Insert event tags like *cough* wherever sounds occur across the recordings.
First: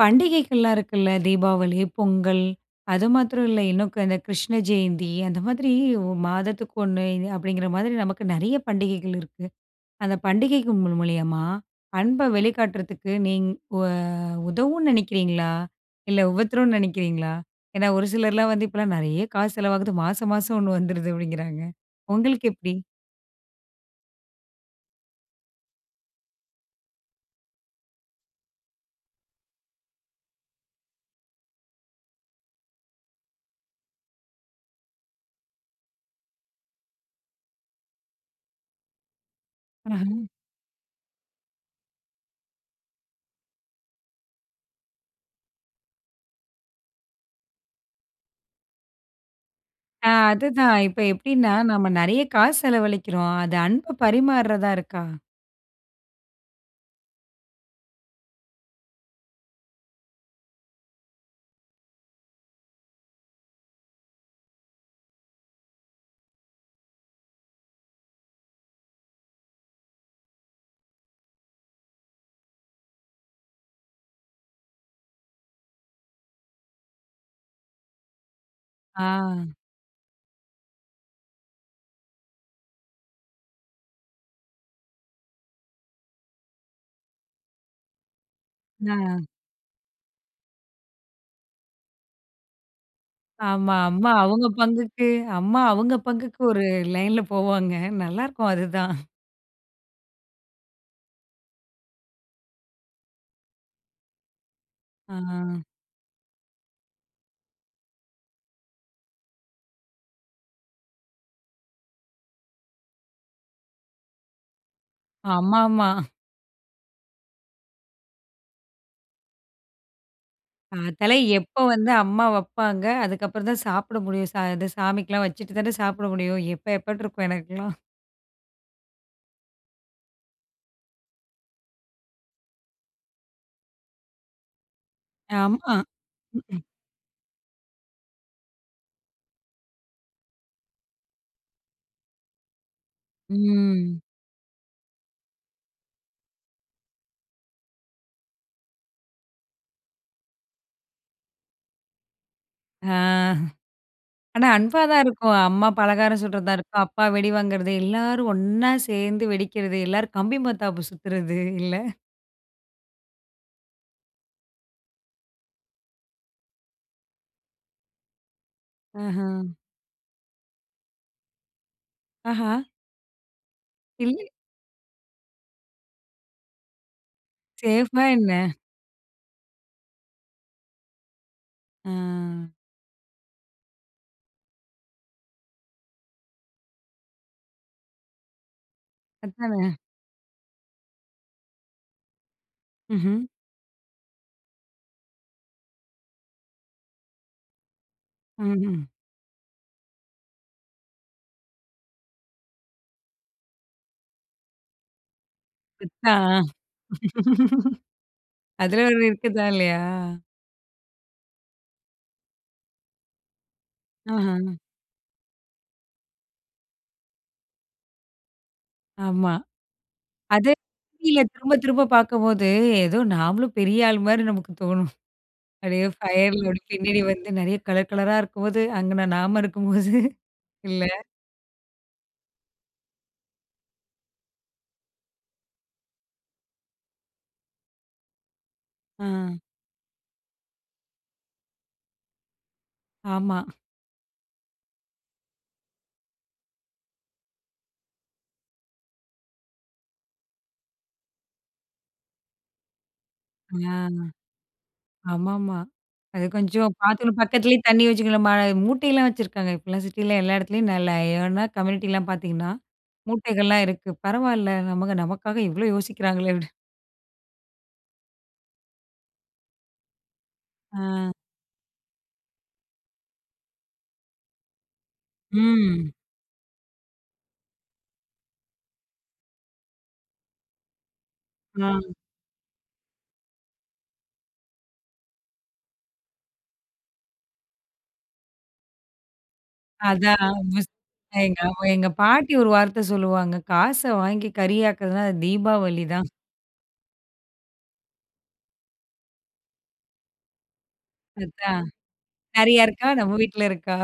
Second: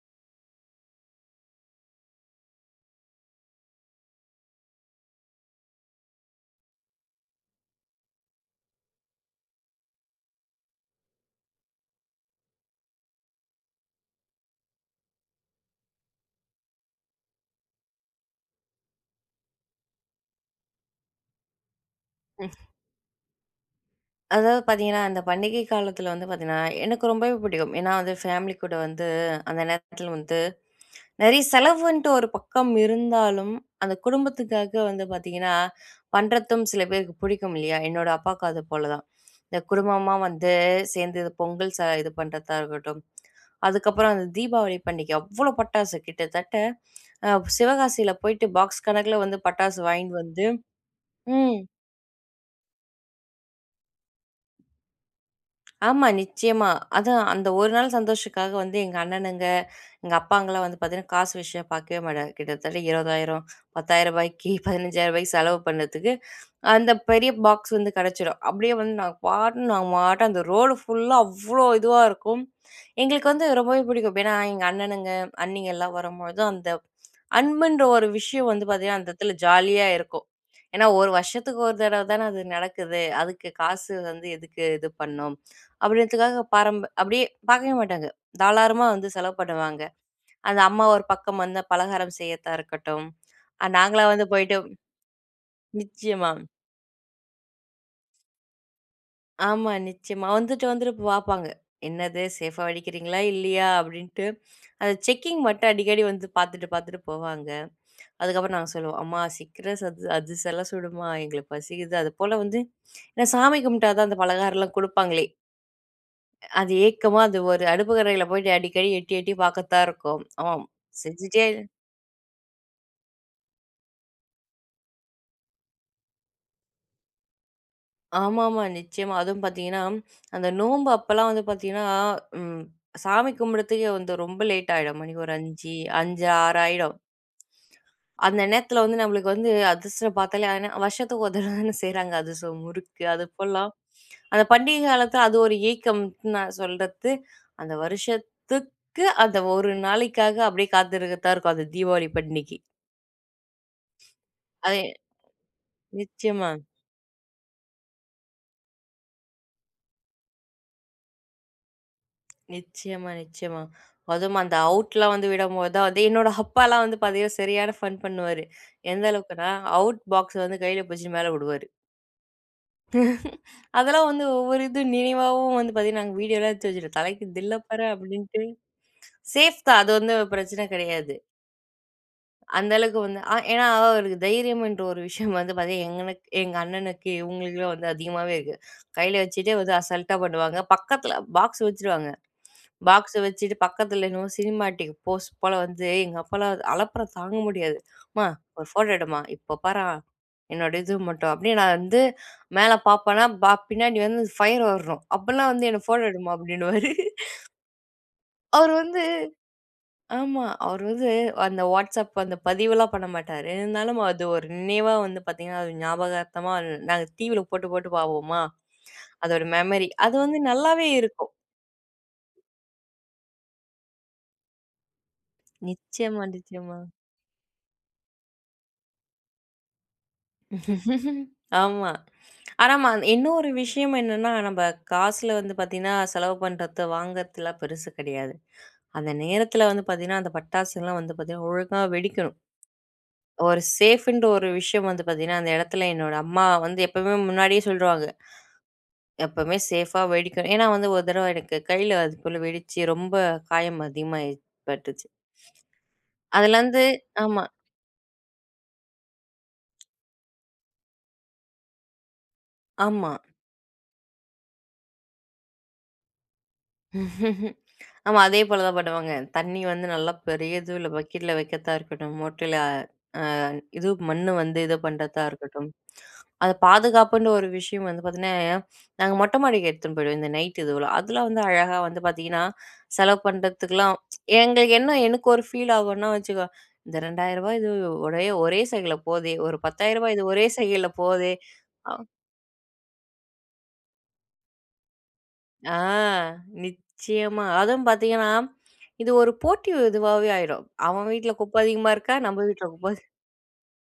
பண்டிகைகள்லாம் இருக்குல்ல தீபாவளி, பொங்கல் அது மாத்திரம் இல்ல இன்னும் இந்த கிருஷ்ண ஜெயந்தி. அந்த மாதிரி மாதத்துக்கு 1 அப்படிங்கிற மாரி நமக்கு நிறைய பண்டிகைகள் இருக்கு. அந்த பண்டிகைக்கு மூலி மூலியமா அன்பை வெளிக்காட்டுறதுக்கு, நீங்க உ உதவும்னு நினைக்கிறீங்களா? இல்ல உபத்தரம் நினைக்கிறீங்களா? ஏன்னா ஒரு சிலர்லாம் வந்து, இப்பலாம் நிறைய காசு செலவாகுது மாசம் மாசம் 1 வந்துடுது அப்படிங்கிறாங்க. உங்களுக்கு ம். எப்படி? அதாவது பார்த்தீங்கன்னா, அந்த பண்டிகை காலத்தில வந்து பார்த்தீங்கன்னா எனக்கு ரொம்பவே பிடிக்கும். ஏன்னா வந்து ஃபேமிலி கூட வந்து அந்த நேரத்தில வந்து நிறைய செலவுன்ட்டு ஒரு பக்கம் இருந்தாலும் அந்த குடும்பத்துக்காக வந்து பார்த்தீங்கன்னா, பண்ணுறதும் சில பேருக்கு பிடிக்கும் இல்லையா. என்னோட அப்பாவுக்கு அது போல தான். இந்த குடும்பமா ம்ஹ்ம். வந்து சேர்ந்து பொங்கல் ச இது பண்ணுறதா இருக்கட்டும் அதுக்கப்புறம் அந்த தீபாவளி பண்டிகை அவ்வளோ பட்டாசு, கிட்டத்தட்ட சிவகாசியில போயிட்டு பாக்ஸ் கணக்கில வந்து பட்டாசு ஆ. வாங்கிட்டு வந்து அதுதான், இப்ப எப்படின்னா ம். நம்ம நிறைய காசு செலவழிக்கிறோம். அது அன்பு பரிமாறதா இருக்கா? ஆமா. நிச்சயமா. அதான் அந்த 1 நாள் சந்தோஷத்துக்காக வந்து எங்க அண்ணனுங்க, எங்க அப்பாங்கலாம் வந்து பார்த்தீங்கன்னா காசு விஷயம் பார்க்கவே மாட்டாங்க. கிட்டத்தட்ட ரூ. 20,000 ரூ. 10,000க்கி *chuckles* ரூ. 15,000க்கி செலவு பண்னதுக்கு அந்த பெரிய பாக்ஸ் வந்து கிடைச்சிடும். அப்படியே வந்து நாங்க பாட்டுக்கு நாங்க பாட்டு அந்த ரோடு ஃபுல்லா அவ்ளோ இதுவா இருக்கும். எங்களுக்கு வந்து ரொம்பவே புடிக்கும். எப்படின்னா, எங்க அண்ணனுங்க அண்ணிங்கலாம் வரும்போது, அந்த அன்புன்ற ஒரு விஷயம் வந்து பார்த்தீங்கன்னா அந்த இடத்தில ஆ. ஜாலியா இருக்கும். ஏன்னா 1 வருஷத்துக்கு ஒரு தடவை தான அது நடக்குது, அதுக்கு காசு வந்து எதுக்கு இது பண்ணும். அப்படின்றத்துக்காக பாரம் அப்படியே பார்க்கவே மாட்டாங்க தாராளமா வந்து ம். செலவு பண்ணுவாங்க. அது அம்மா ஒரு பக்கம் வந்து பலகாரம் செய்யறதா இருக்கட்டும் ஆமா. அம்மா நாங்களாம் வந்து அவுங்க போயிட்டு பங்குக்கு அம்மா அவுங்க நிச்சயமா. பங்குக்கு ஒரு லைன்ல போவாங்க நல்லாயிருக்கும் அதுதான். ஆமா, நிச்சயமா. வந்துட்டு வந்துட்டு பாப்பாங்க. "என்னது சேஃபா வெடிக்கிறீங்களா இல்லயா?" அப்டீன்ட்டு அந்த செக்கிங் அ. மட்டும் அடிக்கடி வந்து பாத்துட்டு பாத்துட்டு போவாங்க. அதுக்கப்புறம், நாங்க சொல்லுவோம், "அம்மா சிக்கிரம் சத் அதிரசம்லாம் சுடுமா எங்களுக்கு பசிக்குது." அதுபோல வந்து நான் சாமி கும்பிட்டா தான், அந்த பலகாரம்லாம் குடுப்பாங்களே. ஆமா, ஆமா. அது ஏக்கமா, அது ஒரு அடுப்பங்கரையில போயிட்டு அடிக்கடி எட்டி எட்டி பாக்கறதா இருக்கும். ஆமா பாத்தாலே செஞ்சிட்டே எப்ப வந்து அம்மா வப்பாங்க, அதுக்கப்புறம் தான் சாப்பிட முடியும். சா இது சாமிக்குலாம் வச்சுட்டு தான சாப்பிட முடியும் எப்ப எப்ப இருக்கும் எனக்கெல்லாம். ஆமா, ஆமா. நிச்சயமா அதுவும் பாத்தீங்கன்னா, அந்த நோம்பு அப்போலாம் வந்து பாத்தீங்கன்னா ம் சாமி கும்பிடுறதுக்கு வந்து ரொம்ப லேட் ஆயிடும் மணிக்கு ஒரு ஆமா. 5 5 ம். ம். 6 யிடும் அந்த நேரத்துல வந்து நம்பளுக்கு வந்து அதிரசம் பாத்தாலே வருஷத்துக்கு *chuckles* ஒரு தடவை தானே செய்யுறாங்க அதிரசம், முறுக்கு அது போலாம். ம். அந்த பண்டிகை காலத்துல அது ஒரு ஏக்கம்னு நான் சொல்றது, அந்த வருஷத்துக்கு அந்த ஒரு நாளைக்காக அப்படியே காத்திருக்க தான் இருக்கும். அந்த தீபாவளி பண்டிகைக்கு ஆ. ஆனா, அத அன்பா தான் இருக்கும். "அம்மா பலகாரம் நிச்சயமா. சுடுவதா இருக்கும். அப்பா வெடி வாங்குறது" எல்லோரும் ஒண்ணா சேர்ந்து வெடிக்குறது, எல்லோரும் கம்பி மத்தாப்பு சுத்துறது இல்ல. நிச்சயமா நிச்சயமா. அதும் அந்த அவுட்லாம் வந்து விடும்போது தான், வந்து என்னோட அப்பாலாம் வந்து பாத்தீங்கன்னா, சரியான ஃபன் பண்ணுவாரு. எந்த அஹ. அளவுக்குனா, அவுட் பாக்ஸ்ஸ வந்து கையில புடிச்சு மேல விடுவாரு. ஆஹ. *chuckles* அதெல்லாம் இல்ல. வந்து ஒவ்வொரு இது நினைவாவும் வந்து பாத்தீங்கன்னா, நாங்க வீடியோலாம் எடுத்து வச்சு, தலைக்கு தில்ல பாரு சேஃபா என்ன? அப்படின்ட்டு, சேஃப் தான் அது வந்து பிரச்சனை கெடையாது. ஆ. அந்த அளவுக்கு வந்து அ ஏன்னா, அவருக்கு தைரியம் என்ற ஒரு விஷயம் வந்து பாத்தீங்கன்னா, எனக் எங்களுக்கு, எங்க அண்ணனுக்கு, இவுங்களுக்கு வந்து அதிகமாவே இருக்கு. கையில வச்சுக்ட்டே அதானே. வந்து அசால்ட்டா பண்ணுவாங்க. பக்கத்துல பாக்ஸ் வச்சுடுவாங்க. பாக்ஸ ம்ஹ்ம். வச்சுட்டு பக்கத்துல என்னமோ சினிமாட்டிக் போஸ்ட் போல வந்து, எங்க அப்பாலாம், அலப்பறை தாங்க முடியாது. அம்மா ஒரு ம்ஹ்ம். ஃபோட்டோ எடுமா. இப்போ பார்றா என்னோட இது மட்டும், அப்டின்னு நான் வந்து மேல பார்ப்பனா, பின்னாடி வந்து ஃபயர் வர்றணும். அப்போலாம் வந்து, என்ன ஃபோட்டோ எடுமா அதான். அப்படின்னுவாரு. *laughs* அவரு அதுல ஒரு வந்து இருக்குதா? இல்லயா? ஆமா. அவரு வந்து அந்த WhatsApp அந்த பதிவுலாம் பண்ண மாட்டாரு. இருந்தாலும் அது ஒரு ஆஹ. நினைவா வந்து பாத்தீங்கன்னா, அது ஞாபகார்த்தமா நாங்க, டிவியில போட்டு போட்டு பார்ப்போமா, ஆமா. அதோட மெம்மரி. அது வந்து அது நல்லாவே டிவியில இருக்கும். திரும்ப திரும்ப பார்க்கும்போது, ஏதோ நாமளும் பெரிய ஆள் மாரி நமக்கு தோணும். அப்டியே நிச்சயமா, ஃபயர்ல நிச்சயமா. பின்னாடி வந்து, நெறைய கலர் கலரா இருக்கும்போது, அங்கன நாம இருக்கும்போது இல்ல. *chuckles* ஆமா. ஆனா மா இன்னொரு விஷயம் என்னன்னா, நம்ப காசுல வந்து பாத்தீங்கன்னா, செலவு பண்றது, வாங்குறதுலாம் பெருசு கெடையாது. அந்த அ. நேரத்துல வந்து பாத்தீங்கன்னா, அந்த பட்டாசுலாம் வந்து பாத்தீங்ன்னா ஒழுங்கா வெடிக்கணும். ஆமா. ஒரு சேஃப்ன்ற ஒரு விஷயம் வந்து பாத்தீங்கன்னா, அந்த எடத்துல என்னோட அம்மா வந்து எப்பவுமே முன்னாடியே சொல்லிடுவாங்க. எப்பவுமே சேஃபா வெடிக்கணும். ஏன்னா வந்து ஒரு தடவ எனக்கு கையில அதுபோல வெடிச்சு, ரொம்ப ஆ. காயம் அதிகமாய் பட்டுச்சு. ஆமாமா அது கொஞ்சம் அதுலருந்து பாத்து ஆமா. பக்கத்துலயே தண்ணி வச்சிக்கணும்மா, மூட்டையெல்லாம் வச்சுருக்காங்க இப்போலாம், சிட்டில எல்லா எடத்துலயும் நல்லா. ஏன்னா, கம்யூனிட்டில பாத்தீங்கன்னா, ஆமா. மூட்டைகள்லாம் இருக்கு. பரவாயில்ல நமக்கு நமக்காக இவ்ளோ யோசிக்கிறாங்களே அப்டி. *laughs* ஆமா, அதே போல தான் பண்ணுவாங்க. தண்ணி வந்து நல்லா பெரியதுல அ. பக்கெட்ல வைக்க தான் இருக்கட்டும், மொட்ல அ இது மண்ணு வந்து இத பண்றதா இருக்கட்டும், ம். அத பாதுகாப்புன்னு ஒரு விஷயம் வந்து பாத்தீங்னா, நாங்க மொட்ட மாடிக்கு எடுத்துன் போயிடுவோம். இந்த நைட் இதுலாம் அதலாம் வந்து அழகா ம். வந்து பாத்தீங்கன்னா, செலவு பண்றதுக்குலாம் *tsk* எங்களுக்கு என்ன எனக்கு ஒரு ஃபீல் ஆகுனா வச்சுக்கோ, "இந்த ரூ.2000 இது ஒரே ஒரே சைக்கென்டுல போதே, ஒரு ரூ.10,000 இது அதான், ஒரே சைக்கென்டுல போதே," எங்க எங்க அ. பாட்டி ஒரு வார்த்த சொல்லுவாங்க "காச வாங்கி கரி ஆக்றதுனா, அது அ, தீபாவளி தான்." நிச்சயமா அதுவும் பாத்தீங்கன்னா, இது ஒரு போட்டி இதுவாவே ஆயிரும். "அவன் வீட்ல குப்ப அதான், அதிகமா இருக்கா? நம்ம "நிறையா வீட்ல இருக்கா? குப்ப அதிகமா?" நம்ம வீட்ல இருக்கா?"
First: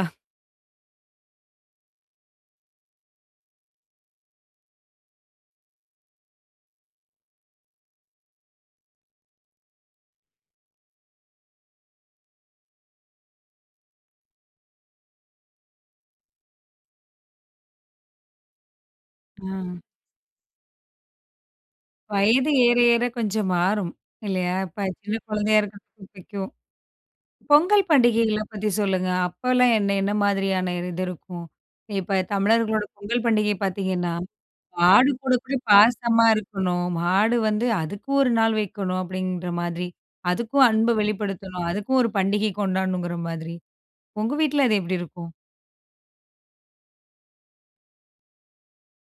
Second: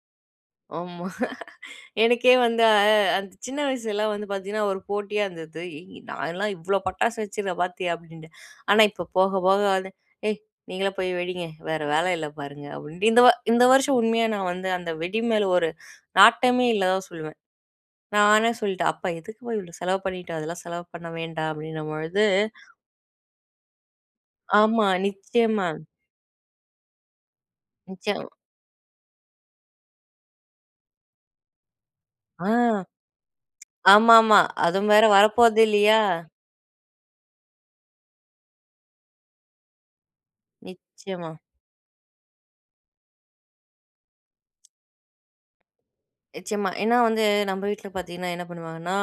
ஆமா, *laughs* எனக்கே வந்து அ அ அந்த சின்ன வயசுலாம் வந்து பாத்தீங்கன்னா, ஒரு போட்டியா இருந்தது. "நான்லாம் இவ்ளோ பட்டாசு வச்சிருக்கேன் பாத்தியா" அப்டின்ட்டு, ஆனா இப்போ போக போக வந்து, "ஏய் நீங்களே போயி வெடிங்க வேற வேல இல்ல பாருங்க," அப்டின்ட்டு இந்த இந்த வருஷம் உண்மையா நான் வந்து அந்த வெடி மேல ஒரு நாட்டமே இல்லதான் சொல்வேன். நானே சொல்டேன், "அப்பா எதுக்கு பா இவ்ளோ ம். செலவு பண்ணிட்டு? அதெல்லா செலவு பண்ண வேண்டா" அப்டின்ன பொழுது, வயது ஏற ஏற கொஞ்சம் மாறும். இல்லையா? இப்ப ஆமா, சின்ன குழந்தையா நிச்சயமா. இருக்றதுக்கு பிடிக்கும். பொங்கல் மிச்சம். பண்டிகைகள பத்தி சொல்லுங்க அப்பலாம் என்ன என்ன மாதிரியான? இது இருக்கும். இப்ப அ! தமிழர்களோட பொங்கல் பண்டிகை பாத்தீங்கன்னா, ஆமாமா, அதுவும் வேற மாடு கூட கூட வரப்போது இல்லையா? பாசமா இருக்கணும். மாடு வந்து அதுக்கு 1 நாள் வைக்கணும், அப்டின்ற மாதிரி அதுக்கும் அன்ப நிச்சயமா. வெளிப்படுத்தணும், அதுக்கும் ஒரு பண்டிகை கொண்டாடணுங்ற மாதிரி உங்க வீட்ல அது எப்டி இருக்கும்? நிச்சயமா, ஏன்னா வந்து, நம்ம வீட்ல பாத்தீங்கன்னா என்ன பண்ணுவாங்கன்னா,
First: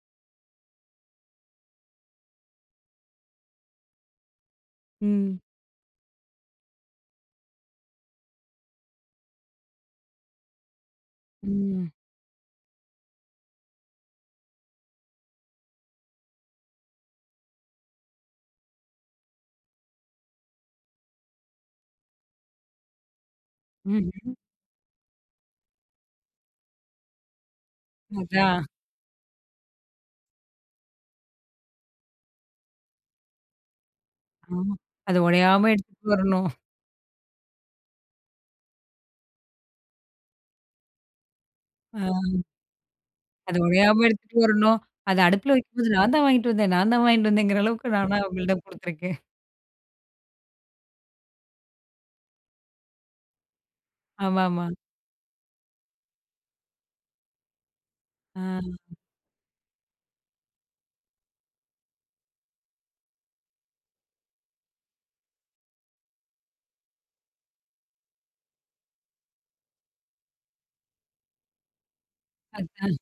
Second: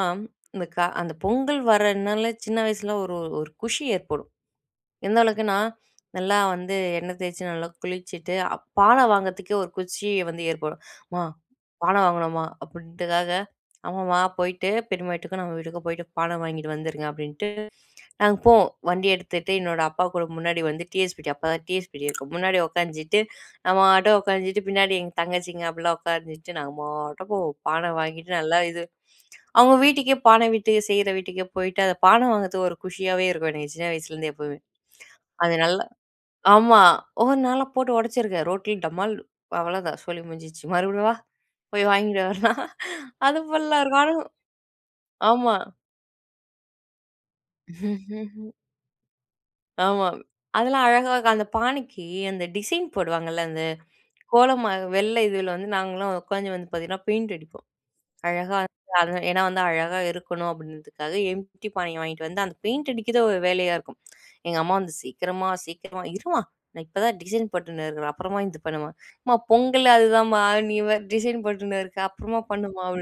இந்த கா அந்த பொங்கல் வரனால சின்ன வயசுல ஒரு ஒரு குஷி ஏற்படும். எந்த ம். அளவுக்குனா, நல்லா வந்து எண்ணெய் தேச்சு நல்லா குளிச்சுட்டு அ பான வாங்கறதுக்கே ஒரு குச்சி வந்து ஏற்படும். "அம்மா ம். பான வாங்னோமா" அப்டின்றதுக்காக, அம்மா போயிட்டு பெரிம்மா வீட்டுக்கும், நம்ம வீட்டுக்கும் போயிட்டு பான வாங்கிட்டு வந்துருங்க அப்டின்ட்டு, நாங்க போவோம் வண்டி எடுத்துட்டு என்னோட அப்பா கூட முன்னாடி வந்து டிவிஎஸ்ஃபிப்டி அப்பா தான் டிவிஎஸ்ஃபிடி இருக்கும். முன்னாடி உட்காந்துட்டு நம்ம பாட்டு ம்ஹ்ம். உக்காஞ்சிட்டு பின்னாடி எங்க தங்கச்சிங்க, அப்டிலாம் உட்கார்ந்திட்டு நாங்க பாட்டுக்கு பான வாங்கிட்டு நல்லா அதான். இது, அவங்க வீட்டுக்கே பான விட்டு செய்ற வீட்டுக்கே போயிட்டு அந்த பான வாங்கறதுக்கு ஒரு குஷியாவே இருக்கும். எனக்கு சின்ன வயசுருந்தே அ, எப்பவுமே. அத அது ஒடையாம நல்லா எடுத்துட்டு வரணும். ஆமா ஒவொ நான்லாம் போட்டு ஒடச்சிருக்கேன் ரோட்ல டமால். அவ்ளோதான் சோலி முஞ்சிட்ச்சு, மறுபடியும் வா, போயி வாங்கிடு ம். வரலாம். *laughs* அது அதுபோல்லா இருக்கும் ஒடையாம ஆனா, எடுத்துட்டு வரணும், அத அடுப்ல ஆமா. வைக்கும்போது நான் தான் வாங்கிட்டு வந்தேன் நான் தான் வாங்கிட்டு வந்தேங்கற அளவுக்கு நான் தான் *laughs* அவங்ககிட்ட குடுத்துருக்கேன். ஆமா. அதெல்லா அழகா அந்த பானைக்கி அந்த டிசைன் போடுவாங்கல்ல. அந்த ஆமாமா. கோலமா வெள்ள இதுல வந்து நாங்களாம் உட்காந்து வந்து பார்த்தீங்கன்னா பெயிண்ட் அடிப்போம். அழகா ஆ. வந்து ஏனா வந்து அழகா இருக்கணும் அப்படின்றதுக்காக காலி பானைய வாங்கிட்டு வந்து அந்த பெயிண்ட் அடிக்கிறது ஒரு வேலையா இருக்கும். எங்க அம்மா வந்து "சீக்கிரமா சீக்கிரமா" 'இருமா நான் இப்ப தான் டிசைன் போட்டுன்னு இருக்குறேன்.' "அப்புறமா இது பண்ணுமா" 'அம்மா பொங்கலே அதுதாம்மா' "நீ டிசைன் போட்டுன்னு இருக்க அப்புறமா பண்ணுமா" அதான்.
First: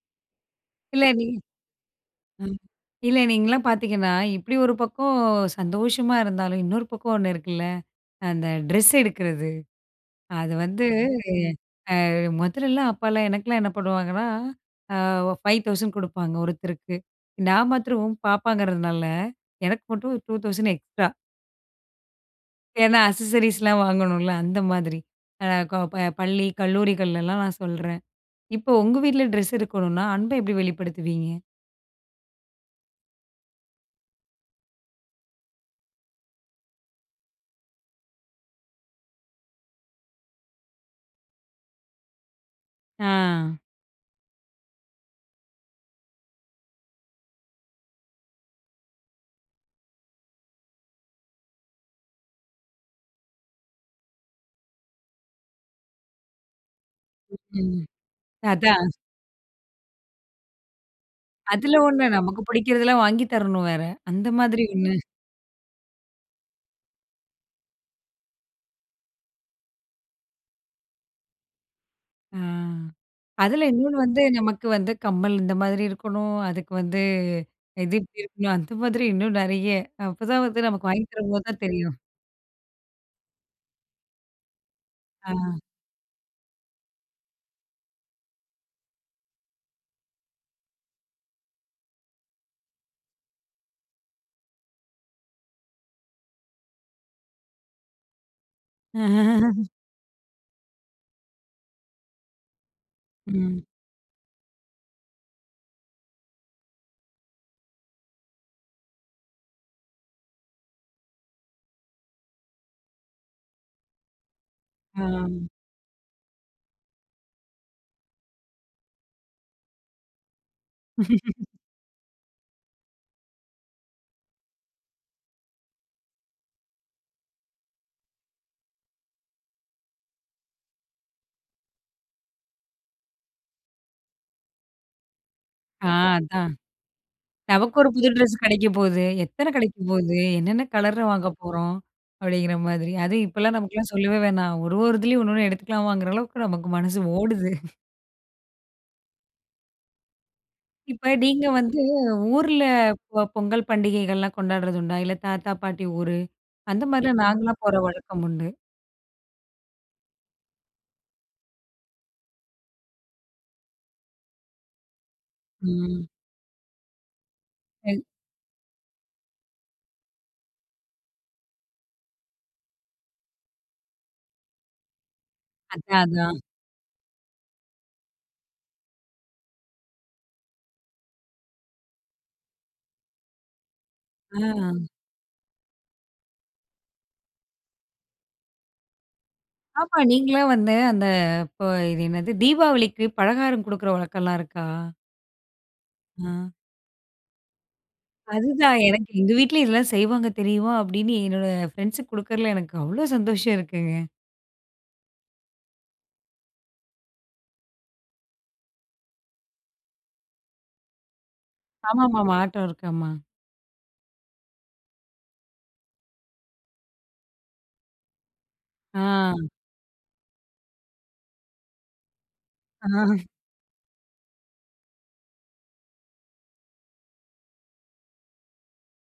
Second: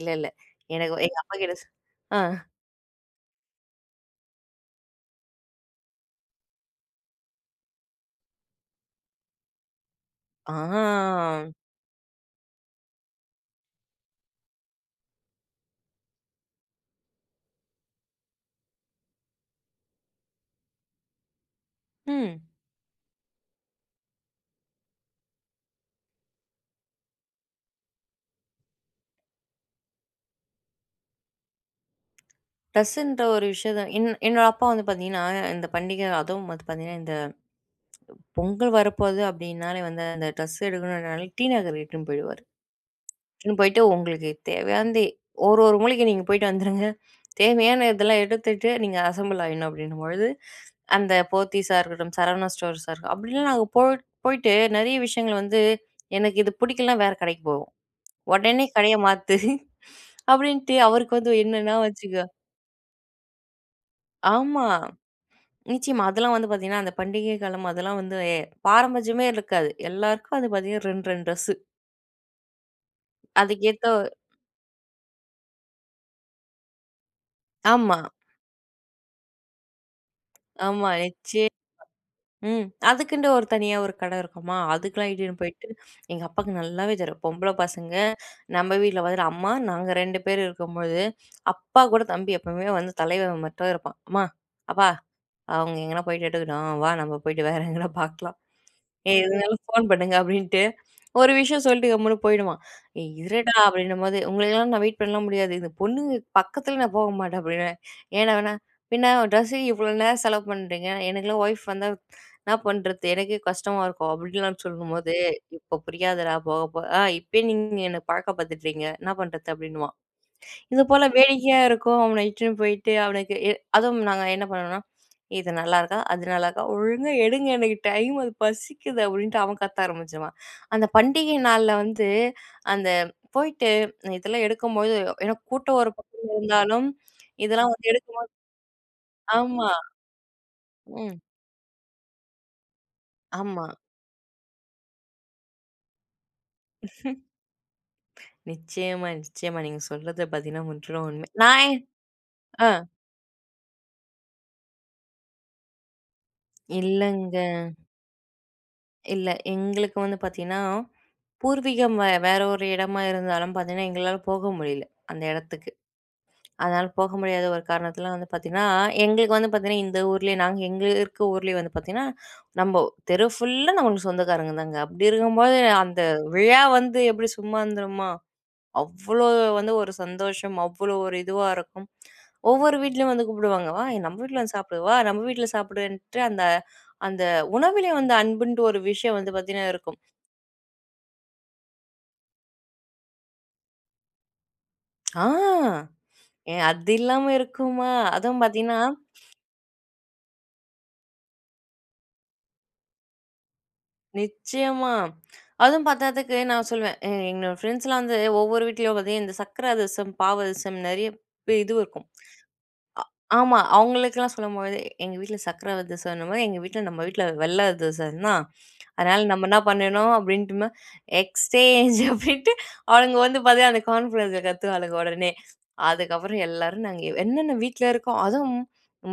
இல்ல இல்ல எனக்கு இல்ல எங்க நீ அப்பா கிட்டே ஆ. ம். இல்ல நீங்கள்லாம் பார்த்தீங்கன்னா, இப்படி ஒரு பக்கம் சந்தோஷமா இருந்தாலும், இன்னொரு பக்கம் ஒண்ணு இருக்குல்ல. அந்த டிரஸ் எடுக்கிறது. அது வந்து ஆம். ஆ மொதல்லலாம் அப்போலா எனக்கெலாம் என்ன பண்ணுவாங்கன்னா? ஆ ரூ.5000 குடுப்பாங்க ஒருத்தருக்கு. நான் மாத்திரம் பாப்பாங்கிறனால எனக்கு மட்டும் ரூ.2000 எக்ஸ்ட்ரா. ம். ஏனா அசசரீஸ் வாங்கணும்ல. அந்த மாதிரி. ஆ கோ ப பள்ளி கல்லூரிகள்லலா நான் சொல்றேன். இப்போ உங்க வீட்ல டிரஸ் எடுக்கணுனா அன்ப எப்படி வெளிப்படுத்துவீங்க? டிரஸ்ன்ற ஒரு விஷயத்த என் என்னோட அப்பா வந்து பார்த்தீங்கன்னா இந்த பண்டிகை, அதுவும் வந்து பார்த்தீங்கன்னா இந்த பொங்கல் வரப்போகுது. அப்படின்னாலே வந்து அந்த டிரஸ் எடுக்கணும்னாலே டிநகர் இட்டுன்னு போயிடுவாரு. ஆ. இட்டுன்னு "உங்களுக்கு தேவையானது ஒரு ஒரு மூலைக்கி நீங்க போய்ட்டு வந்துருங்க. தேவையான இதெல்லா எடுத்துட்டு நீங்க அசெம்பிள் ஆயிடணும்." அப்படின்னும்பொழுது அந்த போத்தீஸா இருக்கட்டும், சரவணா ஸ்டோர்ஸா அப்படிலாம் நாங்க போய் போய்ட்டு நிறைய விஷயங்கள வந்து எனக்கு இது பிடிக்கலனா வேற கடைக்கு போவோம். ம் உடனே அதான். கடைய மாத்து *chuckles* அப்படின்ட்டு அவருக்கு வந்து என்னன்னா அதில ஒண்ணு, வச்சுக்கோ நமக்கு பிடிக்கிறதெல்லாம் வாங்கி தரணு வேற. அந்த மாதிரி ஆமா! ஒண்ணு. நிச்சயமா அதெல்லாம் வந்து பார்த்தீங்கன்னா அந்த பண்டிகை காலம். அதெல்லாம் வந்து எ பாரபட்சமே இருக்காது. எல்லாருக்கும் அது பார்த்தீங்கன்னா 2, 2 டிரஸ்சு. அ அதுல இன்னொனு அதுக்கேத்தவ் வந்து நமக்கு வந்து கம்மல் இந்த மாதிரி இருக்கணும். அதுக்கு வந்து எது ஆமா. எப்படி இருக்கணும். அந்த மாதிரி இன்னும் நெறைய அப்பதான் வந்து நமக்கு ஆமா. வாங்கி தரம்போது நிச்சயம்மா தான் தெரியும். ம். அதுக்குன்ட்டு ஒரு தனியா ஒரு கட இருக்குமா, அதுக்கெல்லாம் ஆ. இட்டுன்னு போய்ட்டு. எங்க அப்பாவுக்கு நல்லாவே தெரியும் பொம்பள பசங்க நம்ம வீட்ல வந்துட்டு, அம்மா நாங்க 2 பேரு இருக்கும்போழுது. அப்பா கூட தம்பி எப்பவுமே வந்து தலைவன் மட்டும் இருப்பான். "அம்மா, அப்பா அவங்க எங்கேனா போய்ட்டு எட்டுக்கட்டும் வா நம்ம போய்ட்டு வேற எங்கேனா பார்க்கலாம். ஏய் எதுனாலும் *laughs* ஃபோன் பண்ணுங்க," அப்படின்ட்டு ஒரு விஷயம் சொல்லிட்டு கம்முனு போயிடுவான். "ஏய் இருடா" ம். அப்படின்னும்போது "உங்களுக்கெல்லாம் நான் வெயிட் பண்ணலாம் முடியாது. இந்த பொண்ணுங்க பக்கத்துல நான் போக மாட்டேன்," அப்படின்னுவேன். "ஏனா வேணா பின்ன ட்ரெஸ்ஸுக்கு இவ்வளோ நேரம் செலவு பண்ணுறீங்க. எனக்கெல்லாம் ஒய்ஃப் வந்தா என்ன பண்ணுறது எனக்கே கஷ்டமா இருக்கும்." அப்படின்லாம் ஆ. சொல்லும்போது. "இப்போ புரியாதுடா போக போக ஆ இப்பயே நீங்க என்ன பழக்க படுத்துட்றீங்க என்ன பண்றது?" அப்படின்னுவான். இதுபோல *laughs* வேடிக்கையா இருக்கும் அவன இட்டுன்னு போய்ட்டு அவனுக்கு அதுவும் நாங்க என்ன பண்ணுவோம்னா, "இது நல்லாருக்கா? அது நல்லாருக்கா? ஒழுங்கா எடுங்க எனக்கு டைம் அது பசிக்குது." அப்படின்ட்டு அவன் கத்த ஆரம்பிச்சுருவான். அந்த பண்டிகை நாள்ல வந்து அந்த போயிட்டு இதெல்லாம் எடுக்கும்போது ஏனா கூட்டம் ஆ ஒரு பக்கம் அதான். இருந்தாலும் இதெல்லாம் நமக்கு ஒரு வந்து புது எடுக்கும்போது டிரெஸ் கெடைக்க போது எத்தன ஆமா. கெடைக்க போது என்னன்ன கலர்ல ம். வாங்க போறோம். அப்டிங்கிற மாதிரி. அதுவும் இப்போலாம் ஆமா. நமக்கெல்லாம் சொல்லவே வேணாம். ஒரு ஒரு இதுலயும் 1ன்னு எடுத்துக்கலாமாங்குற அளவுக்கு நமக்கு மனசு ஓடுது. *snorts* *breath* நிச்சயமா, நிச்சயமா. நீங்க சொல்றது பார்த்தீங்கன்னா முற்றிலும் இப்ப உண்மை. நீங்க நான் எ வந்து ஊர்ல ஆ. பொ பொங்கல் பண்டிகைகள்லாம் கொண்டாடுறது உண்டா? இல்ல தாத்தா பாட்டி ஊரு. அந்த மாரிலாம் இல்லங்க. நாங்கலாம் போற வழக்கம் உண்டு. இல்ல. எங்களுக்கு வந்து பார்த்தீங்கன்னா, பூர்வீகம் வே வேற ஒரு இடமா இருந்தாலும் பார்த்தீங்கன்னா, எங்களால போக முடியல. அந்த இடத்துக்கு. ம். அதனால, போக முடியாத ஒரு *unintelligible* காரணத்திலா வந்து பார்த்தீங்கன்னா, எங்களுக்கு வந்து பார்த்தீங்கன்னா, இந்த ஊர்லே நாங்க எங்க இருக்க ஊர்லே வந்து பார்த்தீங்கன்னா, நம்போ தெரு ஃபுல்லா நம்மளுக்கு சொந்தக்காரங்க தாங்க. அப்பிடி இருக்கும்போது, அந்த அதான், அதான். விழா வந்து எப்பிடி சும்மா இருந்துருமா? அவ்ளோ வந்து ஒரு சந்தோஷம்! அவ்ளோ ஒரு இதுவா இருக்கும். ஒவ்வொரு வீட்லயும் வந்து கூப்பிடுவாங்க. வா! நம்ம வீட்ல வந்து சாப்பிடு ஆ. வா! நம்ம வீட்ல சாப்பிடுன்ட்டு, அந்த, அந்த உணவிலே வந்து அன்புன்ட்டு ஒரு விஷயம் வந்து பார்த்தீங்கன்னா ஆமா. இருக்கும். நீங்களும் வந்து அந்த இப்ப இது என்னது? தீபாவளிக்கு பலகாரம் கொடுக்கிற வழக்கல்லாம் இருக்கா? ஆ ஆ. ஏ அது இல்லாம இருக்குமா? அதுவும் அதுதான். பார்த்தீங்கன்னா எனக்கு எங்க வீட்லயும் இதெல்லாம் செய்வாங்க தெரியுமா? அப்பிடின்னு என்னோட ஃப்ரெண்ட்ஸுக்கு குடுக்கறதுல எனக்கு அவ்ளோ சந்தோஷம் இருக்குங்க. நிச்சயமா. அதுவும் பார்த்தாதக்கு நான் சொல்லுவேன். எ என்னோட ஃப்ரெண்ட்ஸ்லாம் வந்து ஒவ்வொரு வீட்லயும் பார்த்தீங்க இந்த சர்க்கர அதிரசம், பாவு அதிரசம் நிறைய பெ இதுவும் இருக்கும். ஆமாமாமா ஆட்டோ இருக்கு. ஆமா. அ ஆமா. அவுங்களுக்குல்லாம் சொல்லும்போது எங்க வீட்ல சர்க்கல அதிரசம் அந்தமாரி எங்க வீட்ல நம்ம வீட்ல வெள்ள அதிரசன்னா, அதனா நம்ம ஆ. என்ன பண்ணணும்? அப்பிடின்ட்டும எக்ஸ்சேஞ்ச் அப்பிடின்ட்டு அவுளுங்க ஆ. வந்து பார்த்தியா, அந்த கார்ன்ஃப்வர்ஸ்ல கத்துவாளுக உடனே, அதுக்கப்பறம் எல்லாரும் நாங்க என்னென்ன வீட்ல இருக்கோ அதுவும்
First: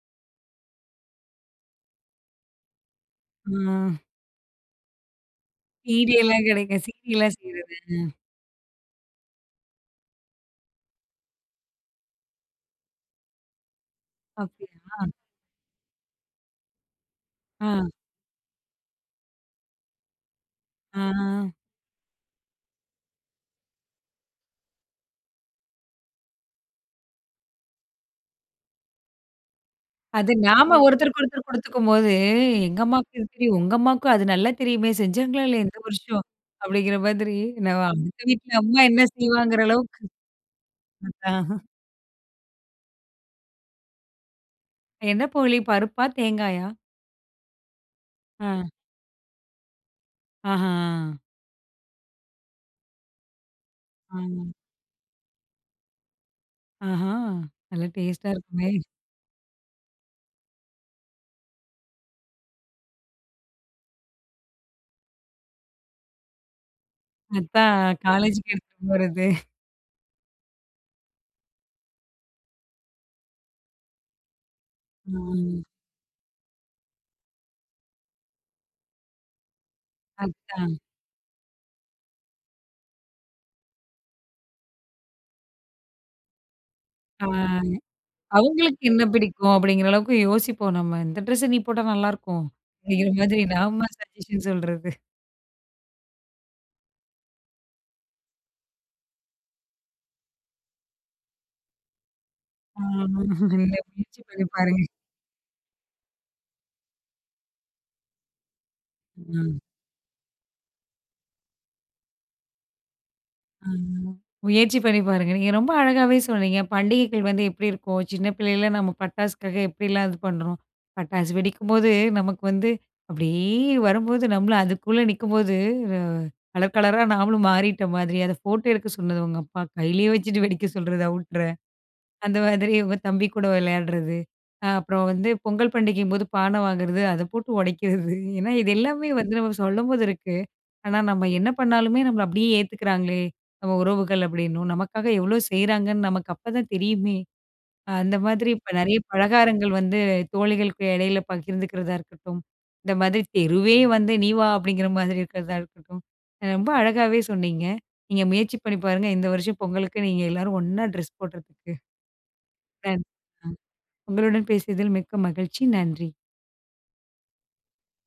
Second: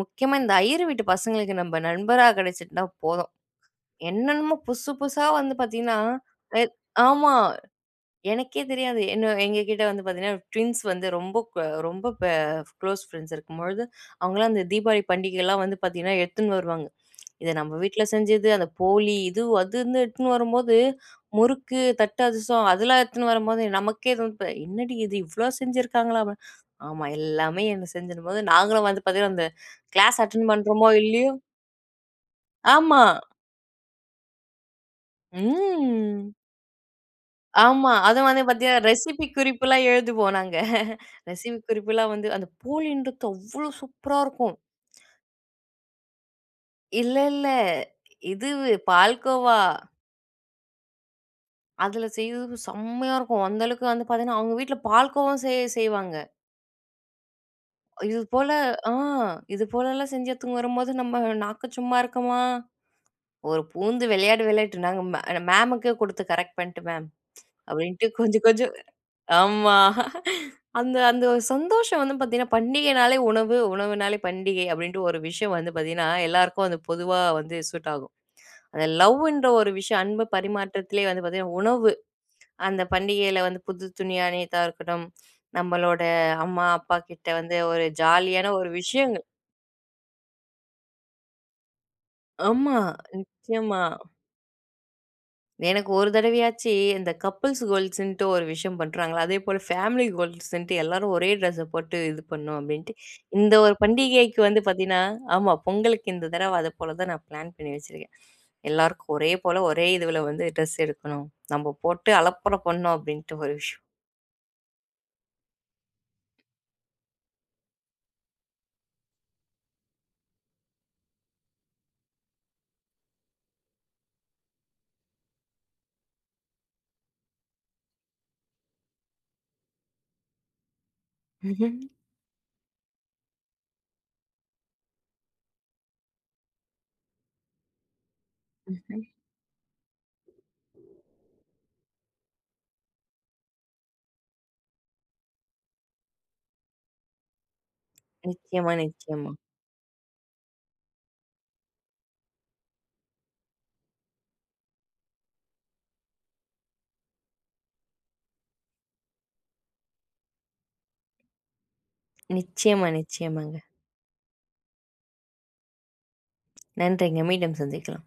முக்கியமா இந்த ஐயர் வீட்டு பசங்களுக்கு நம்ம நண்பரா கிடைச்சிருந்தா போதும். ஆ. என்னென்னமோ புதுசு, புதுசா வந்து *unintelligible* பார்த்தீங்கன்னா, எ கிடைக்கும் ஆமா. *unintelligible* செய்றது ம். எனக்கே தெரியாது. என்ன எங்கக்கிட்ட வந்து பார்த்தீங்கன்னா, ட்வின்ஸ் வந்து ரொம்ப, க ரொம்ப ப க்ளோஸ் ஃப்ரெண்ட்ஸ் இருக்கும்பொழுது, அவுங்களாம் அந்த தீபாவளி அப்பிடியா! பண்டிகையிலாம் வந்து பார்த்தீங்கன்னா, எடுத்துன்னு வருவாங்க. இது நம்ம ஆ. வீட்ல செஞ்சது, அந்த போலி இது, அதுன்னு எடுத்துட்னு வரும்போது ஆ. முறுக்கு, தட்டு அதிரசம் அதெல்லாம் எடுத்துன்னு வரும்போது நமக்கே என்னடி இது? இவ்ளோ செஞ்சுருக்காங்களாப்ப! ஆமா, எல்லாமே அந்த செஞ்சிரும்போது, நாங்களும் வந்து பார்த்தீங்கன்னா, அந்த கிளாஸ் அது அட்டென் நாம பண்ணுறமோ! ஒருத்தருக்கு இல்லயோ! ஒருத்தர் குடுத்துக்கும்போது, எங்க ஆமா. அம்மாவுக்கு இது தெரியும். உங்க அம்மாவுக்கும் அது நல்லா தெரியுமே! செஞ்சாங்களா இல்லயா? இந்த வருஷம் ம். அப்பிடிங்கிற மாதிரி என்ன ஆமா. அந்த அதுவும் வந்து வீட்ல அம்மா பார்த்தீங்கன்னா, என்ன ரெசிபி செய்வாங்கிற குறிப்புலாம் அளவுக்கு எழுதுவோம் நாங்க. *laughs* அதான். ரெசிபி குறிப்புலாம் வந்து அந்த போலின்றது, அவ்ளோ சூப்பரா இருக்கும். என்ன போலி பருப்பா! தேங்காயா! இல்ல, இல்ல. ஆ. இதுவு, பால்கோவா. ஆஹா! அதில செய்யிறது செம்மையா இருக்கும். அந்த அளவுக்கு வந்து பார்த்தீங்கன்னா, ஆ. அவுங்க வீட்ல பால்கோவாவும் செய செய்வாங்க. ஆஹா! நல்லா டேஸ்ட்டா இதுபோல இருக்குமே! அ இதுபோலலாம் செஞ்சு எடுத்துன்னு வரும்போது, நம்ம நாக்கு சும்மா இருக்கமா? ஒரு பூந்து விளையாட விளையாட்டு நாங்க மே எங்க மேம்க்கே கொடுத்து கரெக்ட் பண்ணிட்டு மேம், அதான் அப்பிடின்ட்டு கொஞ்ச காலேஜுக்கு கொஞ்சம் எடுத்துட்டு போறது. ஆமா அந்த அந்த சந்தோஷம் வந்து பார்த்தீங்கன்னா, "பண்டிகைனாலே உணவு உணவுனாலே பண்டிகை" அப்பிடின்ட்டு ஒரு விஷயம் ஆ. வந்து பார்த்தீங்கன்னா, எல்லாருக்கும் அது பொதுவா வந்து சூட் ஆகும். அந்த லவ்ன்ற ஒரு விஷயம் அன்பு அதான். பரிமாற்றத்திலேயே வந்து பார்த்தீங்கன்னா, உணவு அந்த பண்டிகையில வந்து புது துணியா அணியிறதா இருக்கட்டும், நம்மளோட அம்மா, ஆ. அப்பாகிட்ட வந்து ஒரு ஜாலியான ஒரு அவுங்களுக்கு என்ன விஷயங்கள். பிடிக்கும்? அப்பிடிங்கிற அளவுக்கு யோசிப்போம் நம்ம "இந்த ட்ரெஸ்ஸ நீ போட்டா நல்லாயிருக்கும்." ஆமா. அப்பிடிங்கிற மாதிரி நிச்சயமா. நாம சஜஷன் சொல்றது. எனக்கு ஒரு தடவையாச்சி, இந்த கப்பிள்ஸ் கோல்ட்ஸ்ன்ட்டு ஒரு விஷயம் பண்ணுறாங்களா, அதேபோல ஃபேமிலி கோல்ட்ஸ்ன்ட்டு எல்லாரும் ஒரே ட்ரெஸ்ஸ போட்டு இது பண்ணும் அப்பிடின்ட்டு ஆமா, இந்த ஒரு இல்ல முயற்சி பண்டிகைக்கு வந்து பண்ணிப்பாருங்க. பார்த்தீன்னா ஆமா பொங்கலுக்கு இந்த தடவ அதப்போல தான் நான் பிளான் பண்ணி வச்சுருக்கேன். 'எல்லாருக்கும் ஒரே போல ம். ஒரே இதுவுல வந்து ட்ரெஸ் எடுக்கணும். நம்ம போட்டு அலப்பற பண்ணும்' அப்பிடின்ட்டு ஒரு ஆ, விஷயம். முயற்சி பண்ணிப்பாருங்க. நீங்க ரொம்ப அழகாவே சொன்னீங்க. பண்டிகைகள் வந்து எப்பிடி இருக்கும்? சின்ன பிள்ளைல நம்ம பட்டாசுக்காக எப்பிடிலாம் இது பண்றோம்? பட்டாசு வெடிக்கும்போது, நமக்கு வந்து அப்பிடியே வரும்போது நம்மளும் அதுக்குள்ள நிக்கும்போது, அ கலர் கலரா நாமளும் மாறிட்ட மாதிரி. அத ஃபோட்டோ எடுக்க சொன்னது உங்க அப்பா கையிலே வச்சுட்டு வெடிக்க சொல்றது. அவுட்ற ம்ஹ்ம் அந்த மாதிரி உங்க தம்பி கூட விளையாட்றது, அ அப்புறம் வந்து பொங்கல் பண்டிகையின்போது பான வாங்குறது அத போட்டு உடைக்கிறது. ஏன்னா, இது ம், ம். எல்லாமே வந்து நம்ம சொல்லும்போது இருக்கு. ஆனா, நம்ம என்ன பண்ணாலுமே நம்மள அப்பிடியே ஏத்துக்கிறாங்களே! நம்ம உறவுகள் அப்பிடின்னு நமக்காக எவ்ளோ செய்றாங்கன்னு நமக்கு அப்ப தான் தெரியுமே! அ அந்த மாதிரி இப்ப நிச்சயமா, நிறைய நிச்சயமா. பலகாரங்கள் வந்து தோழிகளுக்கு இடையில பகிர்ந்துக்கிறதா இருக்கட்டும், இந்த மாதிரி தெருவே வந்து நீ வா! அப்பிடிங்கிற மாதிரி இருக்கிறதா இருக்கட்டும். அ ரொம்ப அழகாவே சொன்னீங்க. நீங்க முயற்சி பண்ணி பாருங்க. இந்த வருஷம் பொங்கலுக்கு நீங்க எல்லோரும் ஒண்ணா ட்ரெஸ் போடுறதுக்கு. நிச்சயமா, *unintelligible* நிச்சயமாங்க. உங்களுடன் பேசியதில் மிக்க மகிழ்ச்சி. நன்றி. நன்றிங்க. மீண்டும் சந்திக்கலாம்.